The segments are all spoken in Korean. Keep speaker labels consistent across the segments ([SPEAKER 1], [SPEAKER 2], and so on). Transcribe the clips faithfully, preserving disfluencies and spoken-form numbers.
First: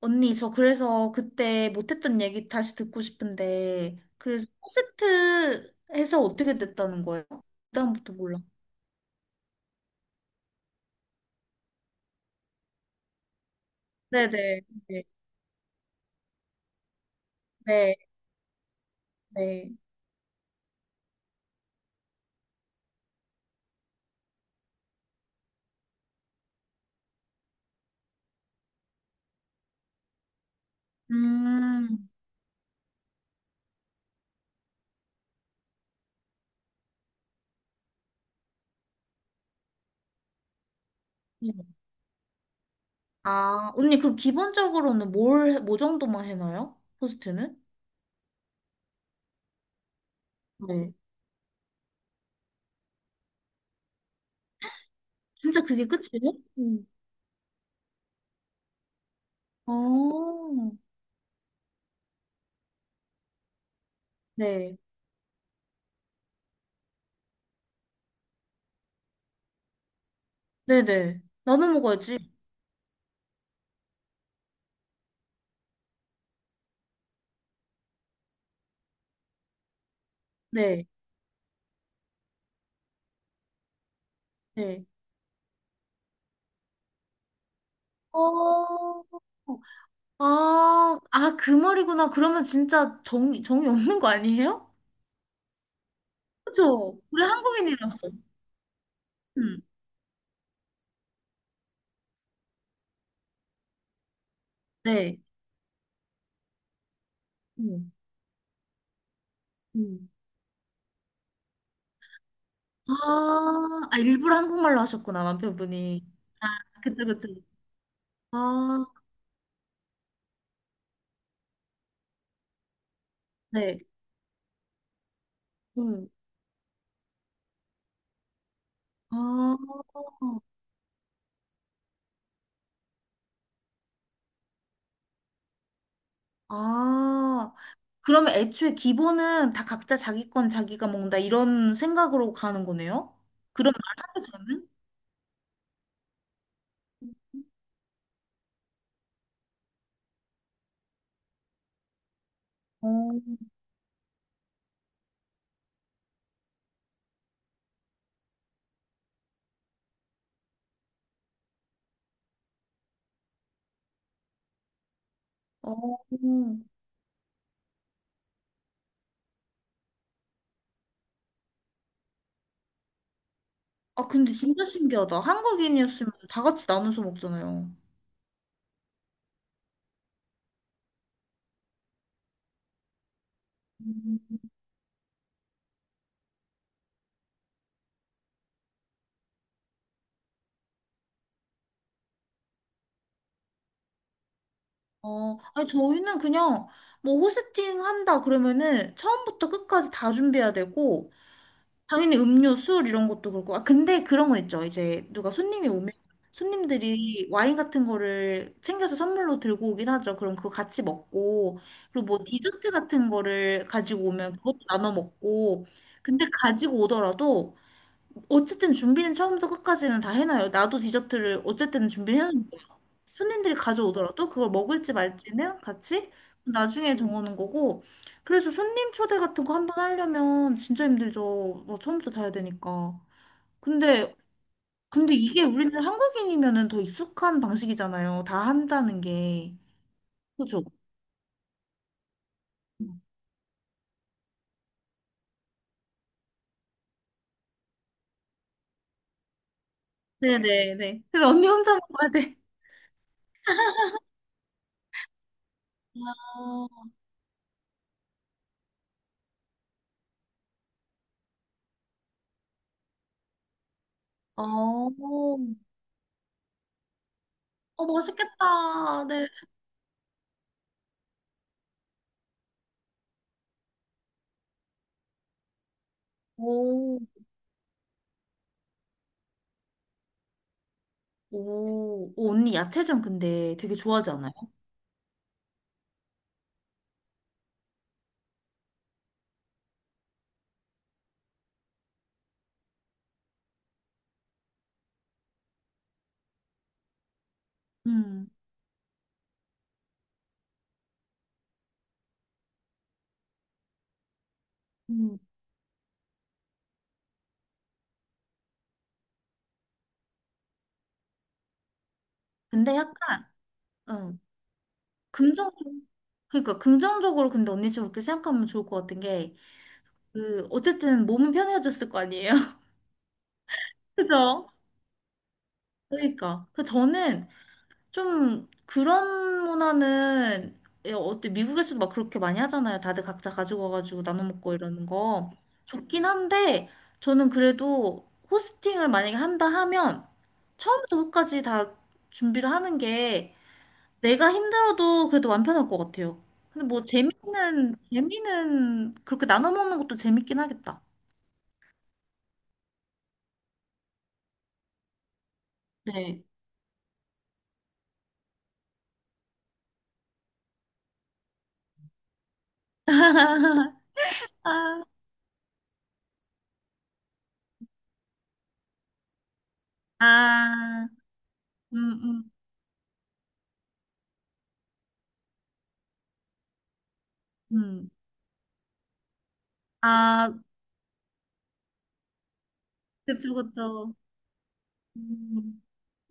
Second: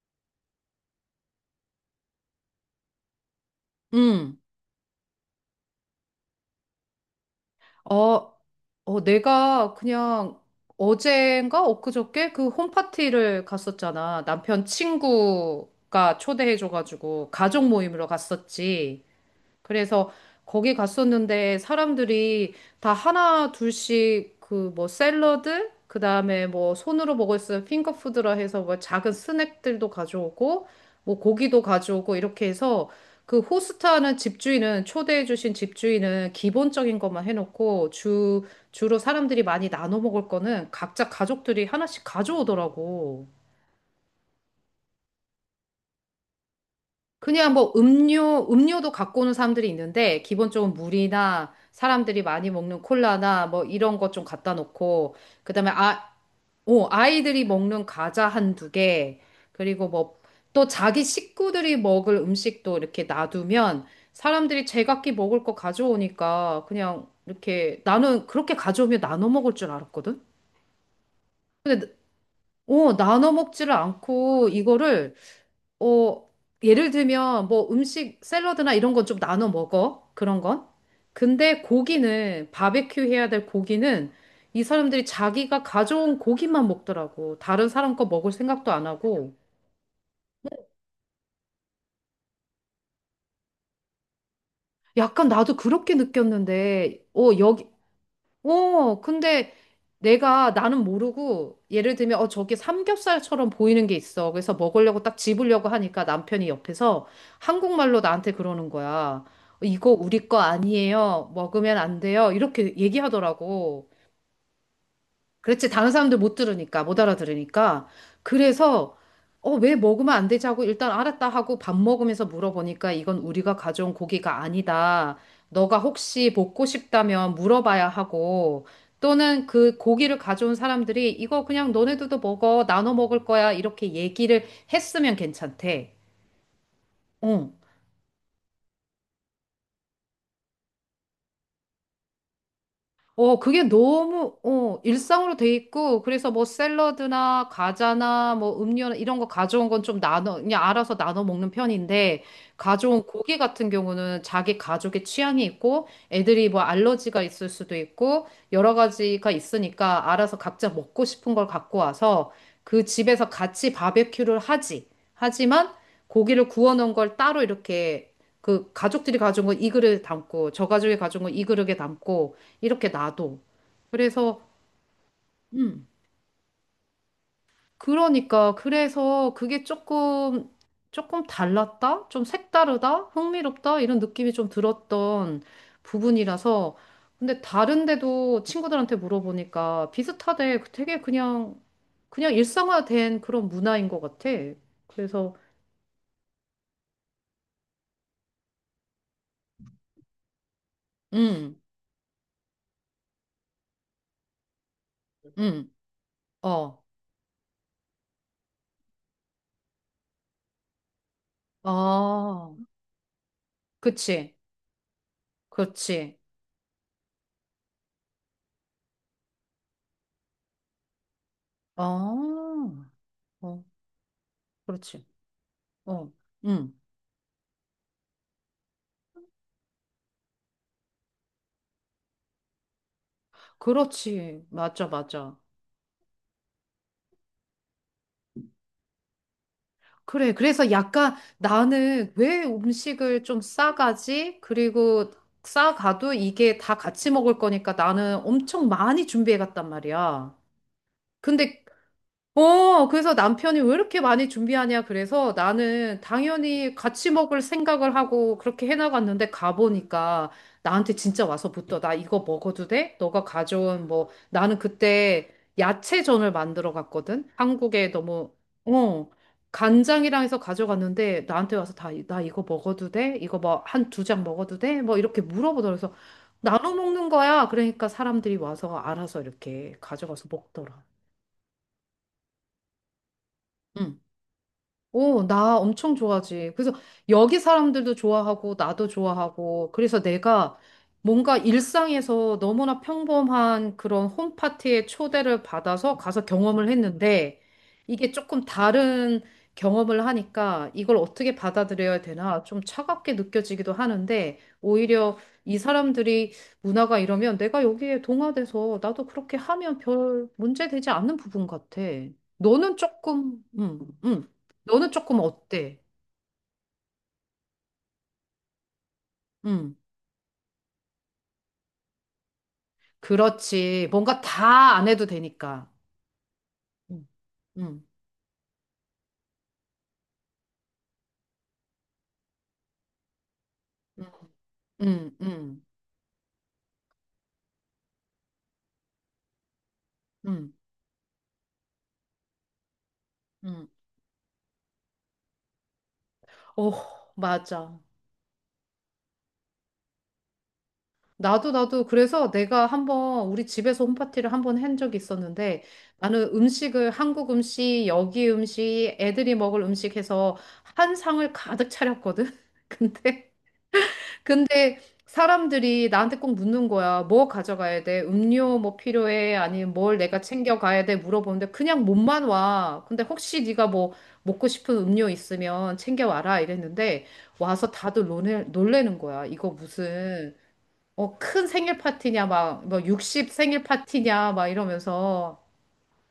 [SPEAKER 1] 언니, 저 그래서 그때 못했던 얘기 다시 듣고 싶은데,
[SPEAKER 2] 응.
[SPEAKER 1] 그래서 포스트 해서 어떻게 됐다는 거예요? 그다음부터
[SPEAKER 2] 어,
[SPEAKER 1] 몰라.
[SPEAKER 2] 어, 내가 그냥 어젠가 엊그저께 그 홈파티를 갔었잖아.
[SPEAKER 1] 네네,
[SPEAKER 2] 남편
[SPEAKER 1] 네,
[SPEAKER 2] 친구가 초대해줘가지고 가족
[SPEAKER 1] 네,
[SPEAKER 2] 모임으로 갔었지.
[SPEAKER 1] 네.
[SPEAKER 2] 그래서 거기 갔었는데 사람들이 다 하나 둘씩 그 뭐 샐러드 그다음에 뭐 손으로 먹을 수 있는 핑거푸드라 해서 뭐 작은 스낵들도 가져오고 뭐 고기도
[SPEAKER 1] 음,
[SPEAKER 2] 가져오고 이렇게 해서 그 호스트하는 집주인은 초대해 주신 집주인은 기본적인 것만 해놓고 주 주로 사람들이 많이 나눠 먹을 거는 각자 가족들이 하나씩 가져오더라고.
[SPEAKER 1] 아, 언니, 그럼 기본적으로는 뭘, 해- 뭐 정도만 해놔요? 포스트
[SPEAKER 2] 그냥
[SPEAKER 1] 는
[SPEAKER 2] 뭐 음료, 음료도 갖고 오는 사람들이 있는데, 기본적으로
[SPEAKER 1] 네.
[SPEAKER 2] 물이나 사람들이 많이 먹는 콜라나 뭐 이런 것 좀 갖다 놓고, 그
[SPEAKER 1] 진짜
[SPEAKER 2] 다음에
[SPEAKER 1] 그게
[SPEAKER 2] 아,
[SPEAKER 1] 끝이에요?
[SPEAKER 2] 오,
[SPEAKER 1] 음.
[SPEAKER 2] 아이들이 먹는 과자 한 두 개, 그리고 뭐 또
[SPEAKER 1] 어,
[SPEAKER 2] 자기 식구들이 먹을 음식도 이렇게 놔두면 사람들이
[SPEAKER 1] 네,
[SPEAKER 2] 제각기 먹을 거 가져오니까 그냥 이렇게 나는 그렇게 가져오면 나눠 먹을 줄 알았거든?
[SPEAKER 1] 네네. 나눠
[SPEAKER 2] 근데,
[SPEAKER 1] 먹어야지.
[SPEAKER 2] 오, 나눠 먹지를 않고 이거를 어, 예를 들면 뭐 음식 샐러드나 이런 건 좀 나눠 먹어. 그런 건.
[SPEAKER 1] 네,
[SPEAKER 2] 근데 고기는 바베큐 해야 될 고기는 이
[SPEAKER 1] 네.
[SPEAKER 2] 사람들이 자기가 가져온 고기만 먹더라고. 다른 사람 거 먹을 생각도 안
[SPEAKER 1] 어,
[SPEAKER 2] 하고.
[SPEAKER 1] 아, 아, 그 말이구나. 그러면 진짜 정이, 정이 없는 거 아니에요?
[SPEAKER 2] 약간 나도 그렇게
[SPEAKER 1] 그죠?
[SPEAKER 2] 느꼈는데,
[SPEAKER 1] 우리
[SPEAKER 2] 어, 여,
[SPEAKER 1] 한국인이라서.
[SPEAKER 2] 어, 근데
[SPEAKER 1] 음,
[SPEAKER 2] 내가 나는 모르고 예를 들면 어 저게 삼겹살처럼 보이는 게 있어. 그래서 먹으려고 딱
[SPEAKER 1] 네.
[SPEAKER 2] 집으려고 하니까 남편이 옆에서
[SPEAKER 1] 음,
[SPEAKER 2] 한국말로 나한테 그러는 거야. 이거
[SPEAKER 1] 음.
[SPEAKER 2] 우리 거 아니에요. 먹으면 안 돼요. 이렇게
[SPEAKER 1] 아,
[SPEAKER 2] 얘기하더라고.
[SPEAKER 1] 아, 일부러 한국말로 하셨구나,
[SPEAKER 2] 그렇지. 다른
[SPEAKER 1] 남편분이.
[SPEAKER 2] 사람들 못
[SPEAKER 1] 아,
[SPEAKER 2] 들으니까, 못
[SPEAKER 1] 그쵸, 그쵸.
[SPEAKER 2] 알아들으니까.
[SPEAKER 1] 아,
[SPEAKER 2] 그래서, 어, 왜 먹으면 안 되지 하고 일단 알았다 하고 밥 먹으면서 물어보니까 이건 우리가
[SPEAKER 1] 네.
[SPEAKER 2] 가져온 고기가 아니다. 너가
[SPEAKER 1] 음.
[SPEAKER 2] 혹시 먹고 싶다면 물어봐야 하고 또는
[SPEAKER 1] 아,
[SPEAKER 2] 그 고기를 가져온 사람들이 이거 그냥 너네들도 먹어. 나눠 먹을 거야. 이렇게 얘기를 했으면 괜찮대. 어.
[SPEAKER 1] 아. 그러면 애초에 기본은 다 각자 자기 건 자기가 먹는다, 이런 생각으로 가는 거네요?
[SPEAKER 2] 어, 그게
[SPEAKER 1] 그런 말 하기
[SPEAKER 2] 너무,
[SPEAKER 1] 전에
[SPEAKER 2] 어, 일상으로 돼 있고, 그래서 뭐 샐러드나 과자나 뭐 음료나 이런 거 가져온 건 좀 나눠, 그냥 알아서 나눠 먹는 편인데,
[SPEAKER 1] 어,
[SPEAKER 2] 가져온 고기 같은 경우는 자기 가족의 취향이 있고, 애들이 뭐 알러지가 있을 수도 있고, 여러 가지가 있으니까 알아서 각자 먹고 싶은 걸 갖고 와서 그 집에서 같이 바베큐를 하지. 하지만
[SPEAKER 1] 어.
[SPEAKER 2] 고기를 구워 놓은 걸 따로 이렇게 그 가족들이 가져온 건 이 그릇에 담고, 저 가족이 가져온 건 이 그릇에 담고, 이렇게 놔둬.
[SPEAKER 1] 아, 근데
[SPEAKER 2] 그래서,
[SPEAKER 1] 진짜 신기하다.
[SPEAKER 2] 음,
[SPEAKER 1] 한국인이었으면 다 같이 나눠서 먹잖아요.
[SPEAKER 2] 그러니까, 그래서 그게 조금, 조금 달랐다? 좀 색다르다? 흥미롭다? 이런 느낌이
[SPEAKER 1] 음.
[SPEAKER 2] 좀 들었던 부분이라서. 근데 다른데도 친구들한테 물어보니까 비슷하대. 되게 그냥, 그냥 일상화된 그런 문화인 것 같아. 그래서,
[SPEAKER 1] 어, 아니, 저희는 그냥 뭐 호스팅 한다 그러면은 처음부터 끝까지 다 준비해야 되고,
[SPEAKER 2] 음,
[SPEAKER 1] 당연히 음료, 술 이런 것도 그렇고. 아, 근데 그런 거 있죠. 이제 누가 손님이
[SPEAKER 2] 음,
[SPEAKER 1] 오면
[SPEAKER 2] 어,
[SPEAKER 1] 손님들이 와인 같은 거를 챙겨서 선물로 들고 오긴 하죠. 그럼 그거 같이 먹고, 그리고 뭐
[SPEAKER 2] 아,
[SPEAKER 1] 디저트 같은 거를 가지고 오면
[SPEAKER 2] 그치,
[SPEAKER 1] 그것도 나눠 먹고,
[SPEAKER 2] 그렇지,
[SPEAKER 1] 근데 가지고 오더라도 어쨌든 준비는 처음부터 끝까지는 다 해놔요. 나도 디저트를
[SPEAKER 2] 아,
[SPEAKER 1] 어쨌든 준비를 해놓는 거예요.
[SPEAKER 2] 어,
[SPEAKER 1] 손님들이 가져오더라도 그걸 먹을지
[SPEAKER 2] 그렇지,
[SPEAKER 1] 말지는 같이
[SPEAKER 2] 어, 음.
[SPEAKER 1] 나중에 음. 정하는 거고. 그래서 손님 초대 같은 거 한번 하려면 진짜 힘들죠. 뭐 처음부터 다 해야 되니까. 근데,
[SPEAKER 2] 그렇지. 맞아,
[SPEAKER 1] 근데
[SPEAKER 2] 맞아.
[SPEAKER 1] 이게 우리는 한국인이면은 더 익숙한 방식이잖아요. 다 한다는 게.
[SPEAKER 2] 그래.
[SPEAKER 1] 그죠?
[SPEAKER 2] 그래서 약간 나는 왜 음식을 좀 싸가지? 그리고 싸가도 이게 다 같이 먹을 거니까 나는 엄청 많이 준비해 갔단 말이야.
[SPEAKER 1] 네네네. 근데 언니
[SPEAKER 2] 근데
[SPEAKER 1] 혼자 먹어야 돼.
[SPEAKER 2] 어, 그래서 남편이 왜 이렇게 많이 준비하냐. 그래서 나는 당연히
[SPEAKER 1] 아,
[SPEAKER 2] 같이 먹을 생각을 하고 그렇게 해나갔는데 가보니까 나한테 진짜 와서 붙어. 나 이거 먹어도 돼? 너가 가져온 뭐,
[SPEAKER 1] 아,
[SPEAKER 2] 나는 그때
[SPEAKER 1] 어,
[SPEAKER 2] 야채전을 만들어 갔거든?
[SPEAKER 1] 어,
[SPEAKER 2] 한국에 너무,
[SPEAKER 1] 맛있겠다.
[SPEAKER 2] 어,
[SPEAKER 1] 네.
[SPEAKER 2] 간장이랑 해서 가져갔는데 나한테 와서 다, 나 이거 먹어도 돼? 이거 뭐 한 두 장 먹어도 돼? 뭐 이렇게 물어보더라. 그래서 나눠
[SPEAKER 1] 오...
[SPEAKER 2] 먹는 거야. 그러니까 사람들이 와서 알아서 이렇게 가져가서 먹더라.
[SPEAKER 1] 오, 오, 언니 야채전 근데 되게
[SPEAKER 2] 응.
[SPEAKER 1] 좋아하지 않아요?
[SPEAKER 2] 오, 나 엄청 좋아하지. 그래서 여기 사람들도 좋아하고 나도 좋아하고 그래서 내가 뭔가 일상에서 너무나 평범한 그런 홈파티에 초대를 받아서 가서 경험을 했는데 이게
[SPEAKER 1] 음.
[SPEAKER 2] 조금 다른 경험을 하니까 이걸 어떻게 받아들여야 되나 좀 차갑게 느껴지기도 하는데 오히려
[SPEAKER 1] 음.
[SPEAKER 2] 이 사람들이 문화가 이러면 내가 여기에 동화돼서 나도 그렇게 하면 별 문제 되지 않는 부분 같아.
[SPEAKER 1] 근데
[SPEAKER 2] 너는
[SPEAKER 1] 약간,
[SPEAKER 2] 조금, 음,
[SPEAKER 1] 어,
[SPEAKER 2] 음. 너는 조금
[SPEAKER 1] 긍정적,
[SPEAKER 2] 어때?
[SPEAKER 1] 그러니까 긍정적으로 근데 언니처럼 그렇게 생각하면 좋을 것 같은 게,
[SPEAKER 2] 음,
[SPEAKER 1] 그, 어쨌든 몸은 편해졌을 거 아니에요?
[SPEAKER 2] 그렇지. 뭔가
[SPEAKER 1] 그죠?
[SPEAKER 2] 다 안 해도 되니까.
[SPEAKER 1] 그러니까. 그
[SPEAKER 2] 음,
[SPEAKER 1] 저는
[SPEAKER 2] 음,
[SPEAKER 1] 좀 그런 문화는, 예, 어때, 미국에서도 막 그렇게 많이 하잖아요. 다들 각자 가지고 와가지고 나눠
[SPEAKER 2] 음,
[SPEAKER 1] 먹고 이러는 거.
[SPEAKER 2] 음,
[SPEAKER 1] 좋긴 한데, 저는 그래도 호스팅을 만약에 한다 하면,
[SPEAKER 2] 음,
[SPEAKER 1] 처음부터 끝까지 다 준비를 하는 게
[SPEAKER 2] 음.
[SPEAKER 1] 내가 힘들어도 그래도 완편할 것 같아요. 근데
[SPEAKER 2] 어,
[SPEAKER 1] 뭐 재미는
[SPEAKER 2] 맞아.
[SPEAKER 1] 재미는 그렇게 나눠 먹는 것도 재밌긴 하겠다.
[SPEAKER 2] 나도 나도 그래서 내가 한번 우리 집에서 홈파티를 한 번 한 적이 있었는데
[SPEAKER 1] 네.
[SPEAKER 2] 나는 음식을 한국 음식, 여기 음식, 애들이 먹을 음식 해서 한 상을 가득 차렸거든. 근데 근데
[SPEAKER 1] 아,
[SPEAKER 2] 사람들이 나한테 꼭 묻는 거야. 뭐 가져가야 돼? 음료 뭐 필요해? 아니면 뭘 내가 챙겨가야
[SPEAKER 1] 아,
[SPEAKER 2] 돼? 물어보는데
[SPEAKER 1] 음,
[SPEAKER 2] 그냥 몸만
[SPEAKER 1] 음,
[SPEAKER 2] 와. 근데 혹시 네가 뭐 먹고 싶은 음료 있으면 챙겨와라 이랬는데 와서
[SPEAKER 1] 음.
[SPEAKER 2] 다들 놀래, 놀래는 거야. 이거
[SPEAKER 1] 아,
[SPEAKER 2] 무슨 어, 큰 생일 파티냐 막 뭐 육십
[SPEAKER 1] 그쵸,
[SPEAKER 2] 생일
[SPEAKER 1] 그쵸.
[SPEAKER 2] 파티냐 막 이러면서
[SPEAKER 1] 음,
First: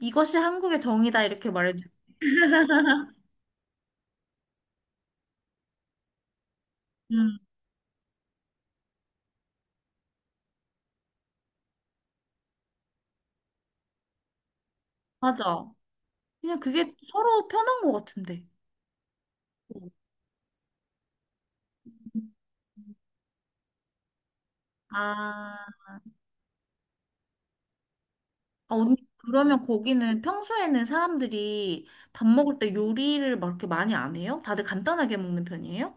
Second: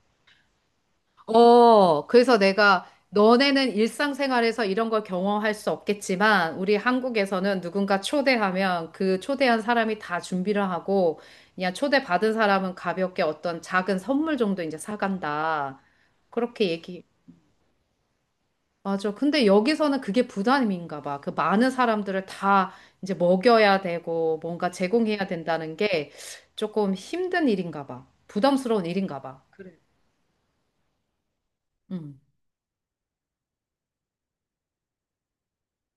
[SPEAKER 1] 이것이 한국의 정이다 이렇게 말해줘.
[SPEAKER 2] 어, 그래서 내가 너네는 일상생활에서 이런 걸 경험할 수 없겠지만 우리
[SPEAKER 1] 음,
[SPEAKER 2] 한국에서는 누군가 초대하면 그 초대한 사람이 다 준비를 하고 그냥 초대받은 사람은 가볍게 어떤 작은 선물 정도 이제
[SPEAKER 1] 맞아.
[SPEAKER 2] 사간다.
[SPEAKER 1] 그냥
[SPEAKER 2] 그렇게
[SPEAKER 1] 그게
[SPEAKER 2] 얘기.
[SPEAKER 1] 서로 편한 것 같은데.
[SPEAKER 2] 맞아. 근데
[SPEAKER 1] 음.
[SPEAKER 2] 여기서는 그게 부담인가 봐. 그 많은 사람들을 다
[SPEAKER 1] 음.
[SPEAKER 2] 이제 먹여야 되고 뭔가 제공해야
[SPEAKER 1] 아.
[SPEAKER 2] 된다는 게 조금 힘든 일인가 봐.
[SPEAKER 1] 아,
[SPEAKER 2] 부담스러운
[SPEAKER 1] 언니,
[SPEAKER 2] 일인가 봐.
[SPEAKER 1] 그러면 거기는 평소에는 사람들이
[SPEAKER 2] 음.
[SPEAKER 1] 밥 먹을 때 요리를 막 이렇게 많이 안 해요? 다들 간단하게 먹는 편이에요?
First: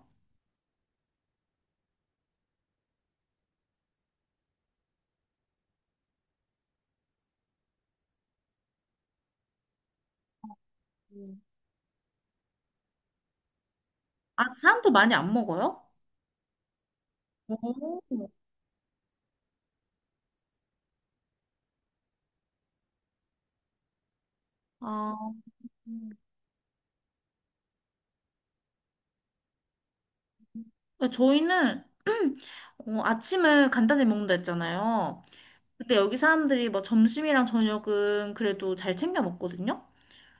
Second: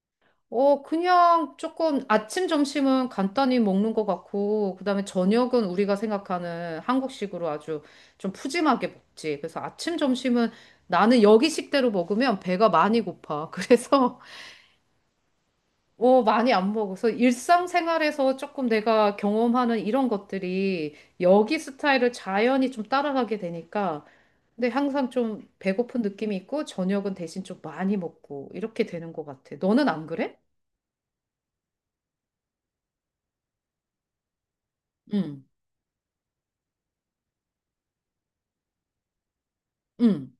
[SPEAKER 2] 어, 그냥 조금 아침, 점심은 간단히 먹는 것 같고, 그다음에 저녁은 우리가 생각하는 한국식으로 아주 좀 푸짐하게 먹지. 그래서 아침, 점심은 나는
[SPEAKER 1] 음.
[SPEAKER 2] 여기식대로 먹으면 배가 많이 고파. 그래서,
[SPEAKER 1] 아, 사람도 많이 안 먹어요?
[SPEAKER 2] 어, 많이 안 먹어서
[SPEAKER 1] 오.
[SPEAKER 2] 일상생활에서 조금 내가 경험하는 이런 것들이 여기 스타일을 자연히 좀 따라가게 되니까, 근데 항상
[SPEAKER 1] 아,
[SPEAKER 2] 좀 배고픈
[SPEAKER 1] 음.
[SPEAKER 2] 느낌이 있고, 저녁은 대신 좀 많이 먹고, 이렇게 되는 것 같아. 너는 안 그래?
[SPEAKER 1] 저희는 어, 아침은 간단히 먹는다 했잖아요.
[SPEAKER 2] 응,
[SPEAKER 1] 근데 여기 사람들이 뭐 점심이랑 저녁은 그래도 잘 챙겨 먹거든요.
[SPEAKER 2] 응.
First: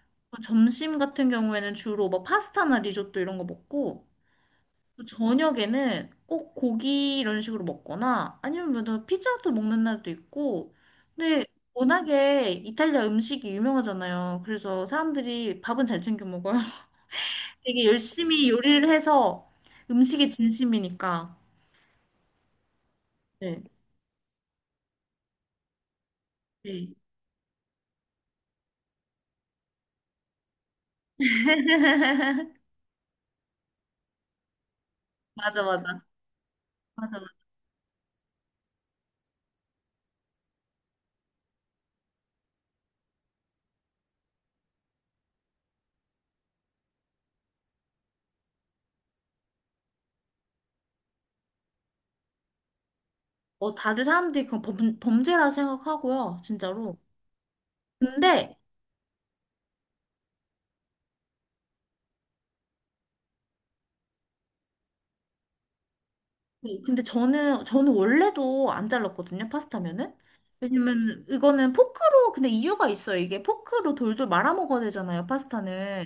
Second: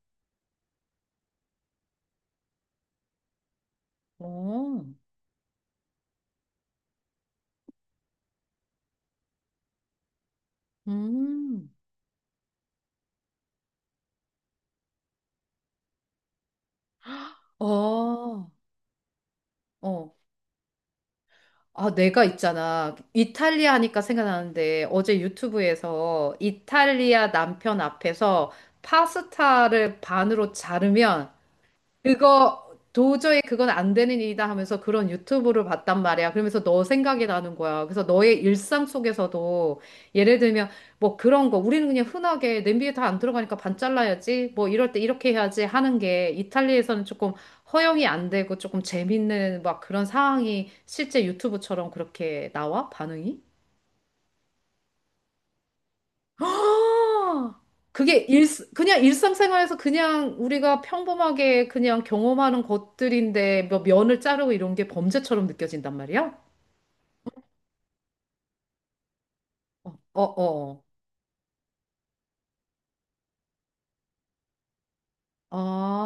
[SPEAKER 1] 점심 같은 경우에는 주로 뭐 파스타나 리조또 이런 거 먹고
[SPEAKER 2] 어,
[SPEAKER 1] 또 저녁에는 꼭 고기 이런 식으로 먹거나 아니면 뭐 피자도 먹는 날도 있고 근데
[SPEAKER 2] 음,
[SPEAKER 1] 워낙에 이탈리아 음식이 유명하잖아요. 그래서 사람들이 밥은 잘 챙겨 먹어요. 되게
[SPEAKER 2] 어,
[SPEAKER 1] 열심히 요리를 해서
[SPEAKER 2] 어.
[SPEAKER 1] 음식에 진심이니까.
[SPEAKER 2] 아, 내가 있잖아.
[SPEAKER 1] 네.
[SPEAKER 2] 이탈리아 하니까 생각나는데, 어제 유튜브에서
[SPEAKER 1] 네.
[SPEAKER 2] 이탈리아 남편 앞에서 파스타를 반으로 자르면 그거 도저히 그건 안 되는 일이다 하면서 그런
[SPEAKER 1] 맞아,
[SPEAKER 2] 유튜브를 봤단
[SPEAKER 1] 맞아.
[SPEAKER 2] 말이야. 그러면서 너
[SPEAKER 1] 맞아.
[SPEAKER 2] 생각이
[SPEAKER 1] 맞아.
[SPEAKER 2] 나는 거야. 그래서 너의 일상 속에서도 예를 들면 뭐 그런 거 우리는 그냥 흔하게 냄비에 다 안 들어가니까 반 잘라야지 뭐 이럴 때 이렇게 해야지 하는 게 이탈리아에서는 조금 허용이 안 되고 조금 재밌는 막 그런 상황이 실제 유튜브처럼 그렇게 나와? 반응이?
[SPEAKER 1] 어, 다들 사람들이 그건 범, 범죄라 생각하고요, 진짜로.
[SPEAKER 2] 아, 그게 일,
[SPEAKER 1] 근데
[SPEAKER 2] 그냥 일상생활에서 그냥 우리가 평범하게 그냥 경험하는 것들인데 뭐 면을 자르고 이런 게 범죄처럼 느껴진단 말이야?
[SPEAKER 1] 네, 근데 저는 저는 원래도 안 잘랐거든요, 파스타면은.
[SPEAKER 2] 어, 어, 어.
[SPEAKER 1] 왜냐면 이거는 포크로, 근데 이유가 있어요. 이게 포크로 돌돌 말아 먹어야 되잖아요, 파스타는.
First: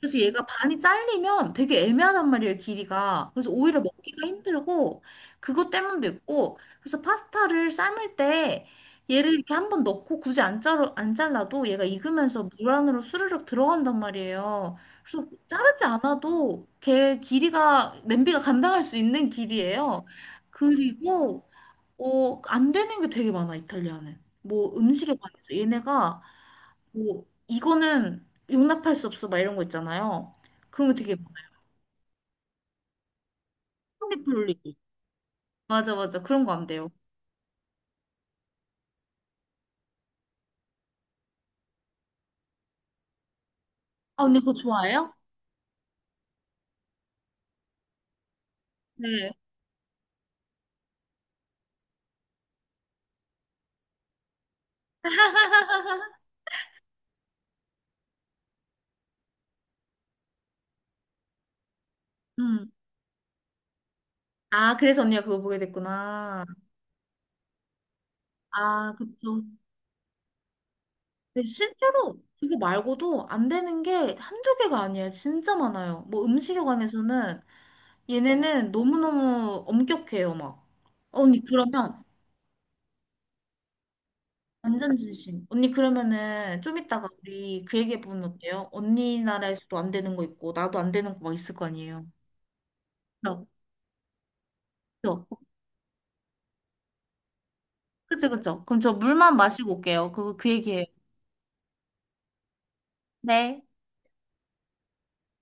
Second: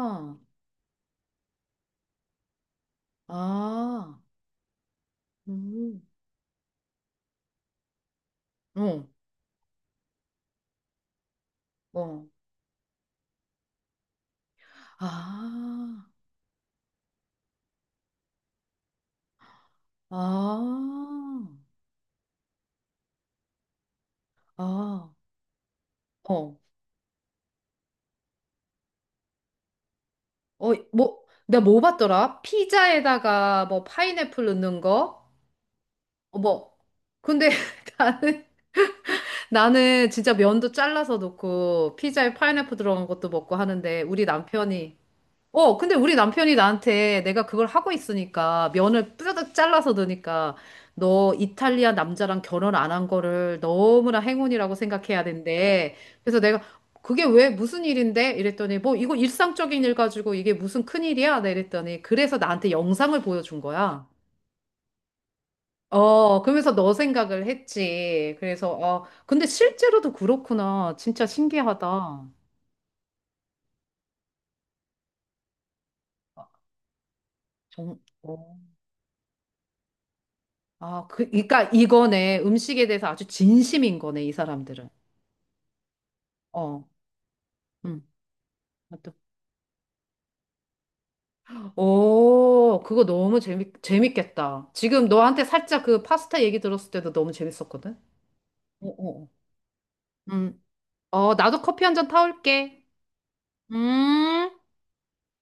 [SPEAKER 1] 그래서 얘가 반이 잘리면 되게 애매하단 말이에요, 길이가. 그래서 오히려
[SPEAKER 2] 아,
[SPEAKER 1] 먹기가 힘들고 그것
[SPEAKER 2] 음,
[SPEAKER 1] 때문도 있고. 그래서 파스타를 삶을 때
[SPEAKER 2] 응,
[SPEAKER 1] 얘를 이렇게 한번 넣고 굳이 안 자르 안 잘라도 얘가
[SPEAKER 2] 어,
[SPEAKER 1] 익으면서 물 안으로 스르륵 들어간단 말이에요. 그래서
[SPEAKER 2] 아,
[SPEAKER 1] 자르지 않아도 개 길이가 냄비가 감당할 수 있는 길이에요.
[SPEAKER 2] 아,
[SPEAKER 1] 그리고 어, 안 되는 게 되게 많아, 이탈리아는. 뭐
[SPEAKER 2] 아,
[SPEAKER 1] 음식에 관해서 얘네가
[SPEAKER 2] 어,
[SPEAKER 1] 뭐 이거는 용납할 수 없어, 막 이런 거 있잖아요.
[SPEAKER 2] 어,
[SPEAKER 1] 그런 거 되게
[SPEAKER 2] 뭐,
[SPEAKER 1] 많아요.
[SPEAKER 2] 내가 뭐 봤더라? 피자에다가 뭐
[SPEAKER 1] 파인플
[SPEAKER 2] 파인애플
[SPEAKER 1] 올리기.
[SPEAKER 2] 넣는 거?
[SPEAKER 1] 맞아 맞아,
[SPEAKER 2] 어,
[SPEAKER 1] 그런 거 안
[SPEAKER 2] 뭐.
[SPEAKER 1] 돼요.
[SPEAKER 2] 근데 나는 나는 진짜 면도 잘라서 넣고 피자에 파인애플 들어간 것도 먹고 하는데 우리
[SPEAKER 1] 아, 언니, 그거
[SPEAKER 2] 남편이
[SPEAKER 1] 좋아해요?
[SPEAKER 2] 어 근데 우리 남편이 나한테 내가 그걸 하고 있으니까 면을
[SPEAKER 1] 네.
[SPEAKER 2] 뿌려득 잘라서 넣으니까 너 이탈리아 남자랑 결혼 안 한 거를 너무나 행운이라고 생각해야 된대. 그래서 내가 그게 왜 무슨 일인데? 이랬더니 뭐 이거 일상적인 일 가지고 이게 무슨 큰일이야? 나 이랬더니 그래서 나한테
[SPEAKER 1] 음.
[SPEAKER 2] 영상을 보여준 거야.
[SPEAKER 1] 아, 그래서 언니가 그거 보게
[SPEAKER 2] 어,
[SPEAKER 1] 됐구나.
[SPEAKER 2] 그러면서 너 생각을 했지. 그래서,
[SPEAKER 1] 아,
[SPEAKER 2] 어,
[SPEAKER 1] 그쵸.
[SPEAKER 2] 근데 실제로도 그렇구나. 진짜
[SPEAKER 1] 근데
[SPEAKER 2] 신기하다.
[SPEAKER 1] 실제로
[SPEAKER 2] 아,
[SPEAKER 1] 이거 말고도 안 되는 게 한두 개가 아니에요. 진짜 많아요. 뭐 음식에 관해서는
[SPEAKER 2] 정, 어.
[SPEAKER 1] 얘네는 너무너무 엄격해요, 막.
[SPEAKER 2] 아, 그,
[SPEAKER 1] 언니,
[SPEAKER 2] 그러니까
[SPEAKER 1] 그러면
[SPEAKER 2] 이거네. 음식에 대해서 아주 진심인 거네, 이 사람들은.
[SPEAKER 1] 완전 진심. 언니, 그러면은 좀
[SPEAKER 2] 어,
[SPEAKER 1] 이따가 우리 그 얘기해
[SPEAKER 2] 음.
[SPEAKER 1] 보면 어때요?
[SPEAKER 2] 맞다.
[SPEAKER 1] 언니 나라에서도 안 되는 거 있고, 나도 안 되는 거 막 있을 거 아니에요.
[SPEAKER 2] 오, 그거 너무
[SPEAKER 1] 그죠?
[SPEAKER 2] 재밌, 재밌겠다. 지금
[SPEAKER 1] 그죠?
[SPEAKER 2] 너한테 살짝 그 파스타 얘기 들었을 때도 너무 재밌었거든?
[SPEAKER 1] 그죠? 그죠? 그럼
[SPEAKER 2] 어,
[SPEAKER 1] 저
[SPEAKER 2] 어. 어.
[SPEAKER 1] 물만 마시고 올게요. 그, 그
[SPEAKER 2] 음.
[SPEAKER 1] 얘기해요.
[SPEAKER 2] 어, 나도 커피 한잔 타올게.
[SPEAKER 1] 네.
[SPEAKER 2] 음.